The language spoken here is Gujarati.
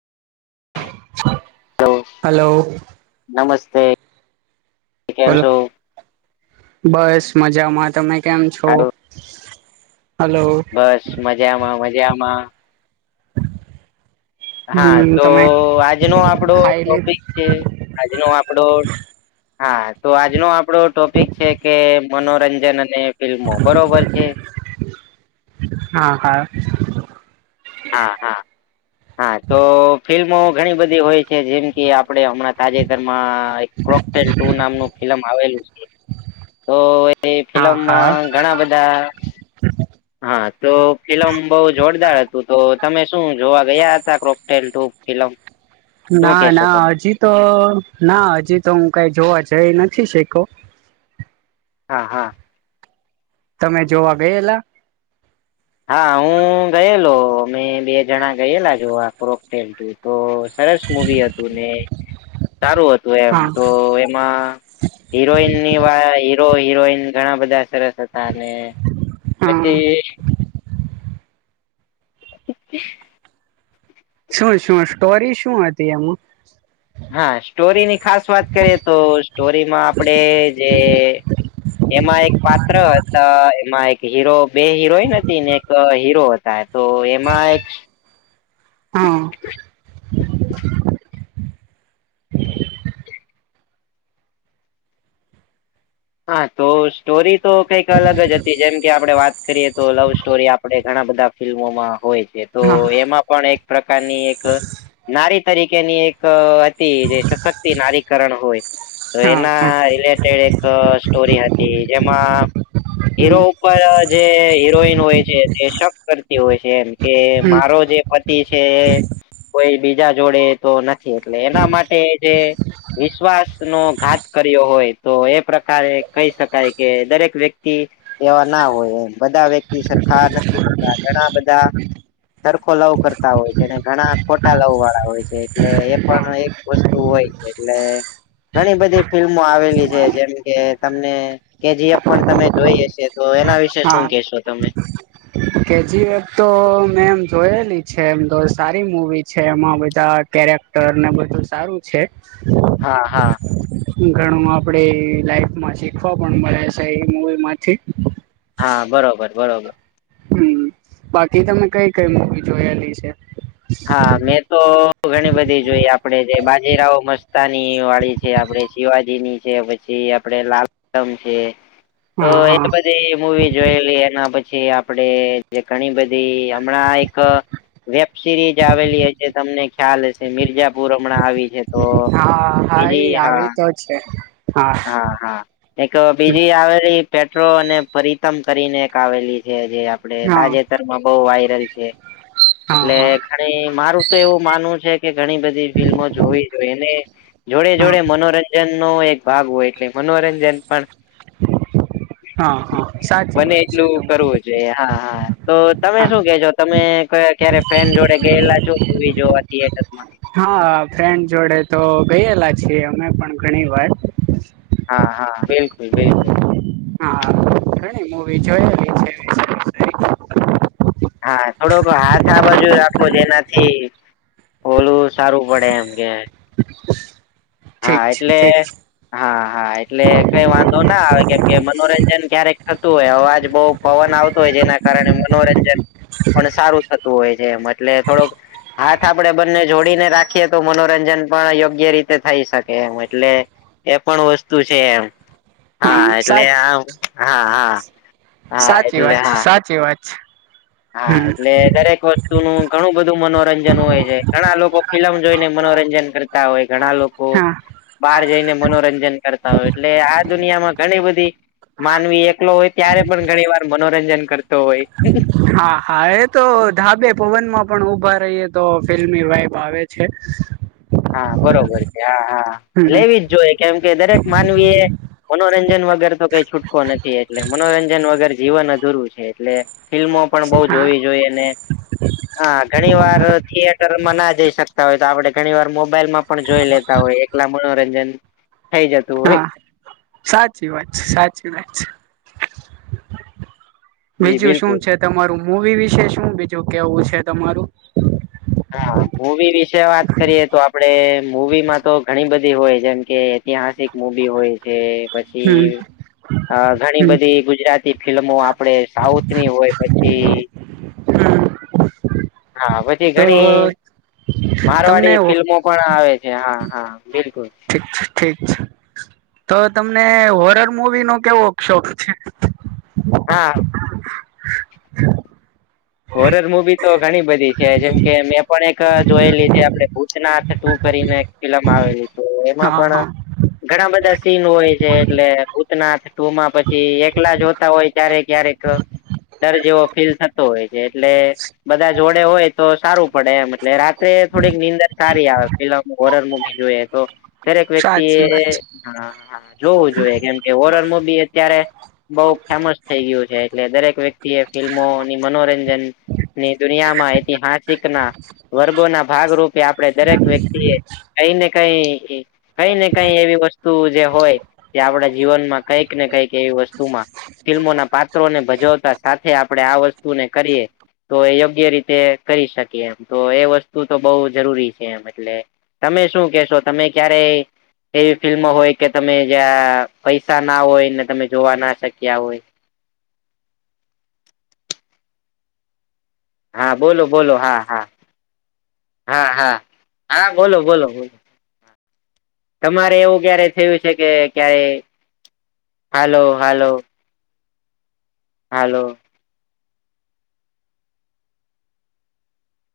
હલો હલો, નમસ્તે. કેમ લો છો બસ મજામાં. તમે કેમ છો? હારું હલો. બસ મજામાં મજામાં. હા હમ તો તમે આજનો આપણો ખાઈ લીધ ટોપિક છે. આજનો આપડો હા તો આજનો આપડો ટોપિક છે કે મનોરંજન અને ફિલ્મો બરોબર છે. હા ક. હા હા. હા તો ફિલ્મો ઘણી બધી હોય છે. જેમ કે આપડે હમણાં જે એમાં એક ક્રોકલ ટુ નામનું ફિલમ આવેલું છે. તો કોઈ એ હા ફિલ્મમાં હા ઘણા બધા હા તો ફિલ્મ બહુ જોરદાર હતું. તો તમે શું જોવા ગયા હતા? ક્રોકટેલ હલોમ. ના ના હજી તો ના હજી તો હું કઈ જોવા જઈ નથી શકો. હા હા. તમે જોવા ગયેલા? હા હું ગયેલો. અ મે બે જણા ગયેલા જોવા ક્રોકટેલ તો સરસ મૂવી હતું ને સારું હતું એમ હા તો એમાં હિરોઈન ની વાય હીરો હિરોઈન ઘણા બધા સરસ. અને હા પછી? અ. છોળ શું સ્ટોરી શું હતી એમ. હા સ્ટોરીની ખાસ વાત કરીએ તો સ્ટોરીમાં આપણેે જે એમાં એક પાત્ર હતા એમા થાય ક હીરો બે હિરોઈન હતી ને એક હીરો હતા તો એમાં એક હા. હા તો સ્ટોરી તો કંઈક અલગ જ હતી જેમ કે આપણે વાત કરીએ તો લવ સ્ટોરી. આપે ઘણા બધા ફિલ્મોમાં હોય છે. તો હા એમાં પણ એક પ્રકારની એક નારી તરીકેની એક હતી જે સશક્તિ નારીકરણ હોય. તો હા એના હા રિલેટેડ એક સ્ટોરી હતી. જેમાં હીરો હમ ઉપર જે હીરોઈન હોય છે તે શક કરતી હોય છે. કે હમ મારો જે પતિ છે. કોઈ બીજા જોડે તો નથી એના માટે જે વિશ્વાસ નો ઘાત કર્યો હોય તો એમ. પ્રકારે કહી શકાય કે દરેક વ્યક્તિ એવા ના હોય બધા વ્યક્તિ સરખા નથી હોતા. ઘણા બધા સરખો લવ કરતા હોય છે. ઘણા ખોટા લવ વાળા હોય છે. એટલે એ પણ હા એક વત હોય છે એટલે ઘણી બધી ફિલ્મો આવેલી છે. જેમ કે તમને કે જએફ પણ તમે જોઈએ છે. તો એના વિશે શું કેશો તમે? કેજી તો મેં એમ જોયેલી છે. એમ તો સારી મુવી છે. એમાં બધા કેક ર ને બધું સારું છે. હા હા. ઘણું આપડે લાઈફમાં શીખવા પણ મળે છે. એ મુવી માંથી હા બરોબર બરોબર. હમ બાકી તમે કઈ કઈ મુવી જોયેલી છે? હા મે. તો ઘણી બધી જોઈએ આપડે જે બાજીરાઓ મસ્તાની વાળી છે. આપડે શિવાજી ની છે. પછી પછી આપડે લાલમ છે. તો હા એ હા બધી મુવી જોઈ લીએ. એના પછી આપડે જે ઘણી બધી હમણાં એક સિરીઝ આવેલી હશે. તમને ખ્યાલ હશે મિરજાપુર હમણાં આવી છે. તો હા હા બીજી એ હા આવી તો છે હા. હા હા. એક બીજી આવેલી પેટ્રો અને પરિતમ કરીને એક આવેલી છે. જે ને હા તાજેતરમાં બવ વાયરલ છે. હા એટલે હા ઘણી મારું તો એવું માનવું છે કે ઘણી બધી ફિલ્મો જોવી જોઈને જોડે હા જોડે મનોરંજન નો એક ભાગ હોય. એટલે મનોરંજન પણ હા હા સાચી બને વાત છે. એટલું કરવું હા હા તો તમે હા શું કેજો તમે ક્યાં ફ્રેન્ડ જોડે ગયેલા જો મવી જોવા થિયેટર માં હ ફ્રેન્ડ જોડે તો ગયેલા છીએ. અમે પણ ઘણી વાર હા હા બિલકુલ બિલકુલ. હા મુવી જોયેલી છે. ઠીક હા થોડોક હાથ આ બાજુ રાખવો. જેનાથી ખોલવું સારું પડે. એમ કે છે હા ઠીક એટલે. છે હા હા એટલે કઈ વાંધો ના આવે કેમ કે મનોરંજન ક્યારેક થતું હોય. અવાજ બોવ પવન આવતો હોય જેના કારણે મનોરંજન પણ સારું થતું હોય છે. એમ એટલે થોડોક હાથ આપડે બંને જોડીને રાખીએ તો મનોરંજન પણ યોગ્ય રીતે થઈ શકે એમ એટલે એ પણ વસ્તુ છે એમ. હા એટલે આ હા હા હા એટલે હા. છી. હા એટલે દરેક વસ્તુ નું ઘણું બધું મનોરંજન હોય. ઘણા લોકો ફિલમ જોઈને મનોરંજન કરતા હોય. ઘણા લોકો હા બહાર જઈને મનોરંજન કરતા હોય. એટલે આ દુનિયામાં ઘણી બધી માનવી એકલો હોય ત્યારે પણ ઘણી વાર મનોરંજન કરતો હોય. હા હા એ તો ઢાબે પવનમાં પણ ઉભા રહીએ તો ફિલ્મી વાઈબ આવે છે. હા બરોબર છે. હા હા હમ લેવી જ જોઈએ. કેમ કે દરેક માનવી એ મનોરંજન વગર તો કઈ છૂટકો નથી. એટલે મનોરંજન વગર જીવન અધૂરું છે. એટલે ફિલ્મો પણ બઉુ હા જોવી જોઈએ અને હા. ઘણી વાર થિયેટરમાં ના જઈ શકતા હોય તો આપડે ઘણી વાર મોબાઈલમાં પણ જોઈ લેતા હોય. એકલા મનોરંજન થઈ શકે હા સાચી વાત છે. સાચી વાત છે. જી બીજું શું બિલકુલ છે? તમારું મૂવી વિશે શું બીજું કેહવું છે તમારું? હા. મુવી વિશે વાત કરીએ તો આપ આપડે મૂવી માં તો ઘણી બધી હોય જેમ કે ઐતિહાસિક મુવી હોય. એ પછી હમ અ ઘણી હમ બધી ગુજરાતી ફિલ્મો આપ આપણે સાઉથની હોય પછી હમ હા. પછી તો ઘણી તમને મારવાડી ફિલ્મો પણ આવે છે. હા હા બિલકુલ. ઠીક છે ઠીક છે તો તમને હોરર મુવી નો કેવો શોખ છે. હા. હોરર મુવી તો ઘણી બધી છે. જેમ કે મેં પણ એક જોયેલી છે. આપણે ભૂતનાથ એક ટુ કરીને એક ફિલમ આવેલી તો એમાં હા પણ હા ઘણા બધા સીન હોય છે. એટલે ભૂતનાથ ટુમાં પછી એકલા જોતા હોય. ક્યારેક ક્યારેક ડર જેવો ફીલ થતો હોય છે. એટલે બધા જોડે હોય તો સારું પડે એમ. એટલે રાત્રે થોડીક નીંદર સારી આવે. ફમ હોરર મુવી જોઈએ તો દરેક વ્યક્તિ સાચી વાત એ હ જોવું જોઈએ કેમ એ ઓરમદી અત્યારે બઉ ફેમસ થઈ ગ્યું છે એટલે દરેક વ્યક્તિ એ ફિલ્મોની મનોરંજ ની દુનિયા માં ઐતિહાસિક ના વર્ગો ના ભાગરૂપે આપણે દરેક વ્યક્તિએ કઈને કઈ કઈ ને કઈ એવી વસ્તુ જે હોય તે આપડા જીવનમાં કંઈક ને કંઈક એવી વસ્તુમાં ફિલ્મોના પાત્રોને ભજવતા સાથે આપણે આ વસ્તુને કરીએ. તો યોગ્ય રીતે કરી શકીએ એમ તો એ વસ્તુ તો બહુ જરૂરી છે. એમ એટલે તમે શું કહેશો? તમે ક્યારેય એવી ફિલ્મ હોય કે તમે જ્યાં પૈસા ના હોય ને તમે જોવા ના શક્યા હોય. હા બોલો બોલો હા હા. હા હા હા બોલો બોલો બોલો. તમારે એવું ક્યારે થયું છે કે ક્યારે. હાલો હાલો. હાલો.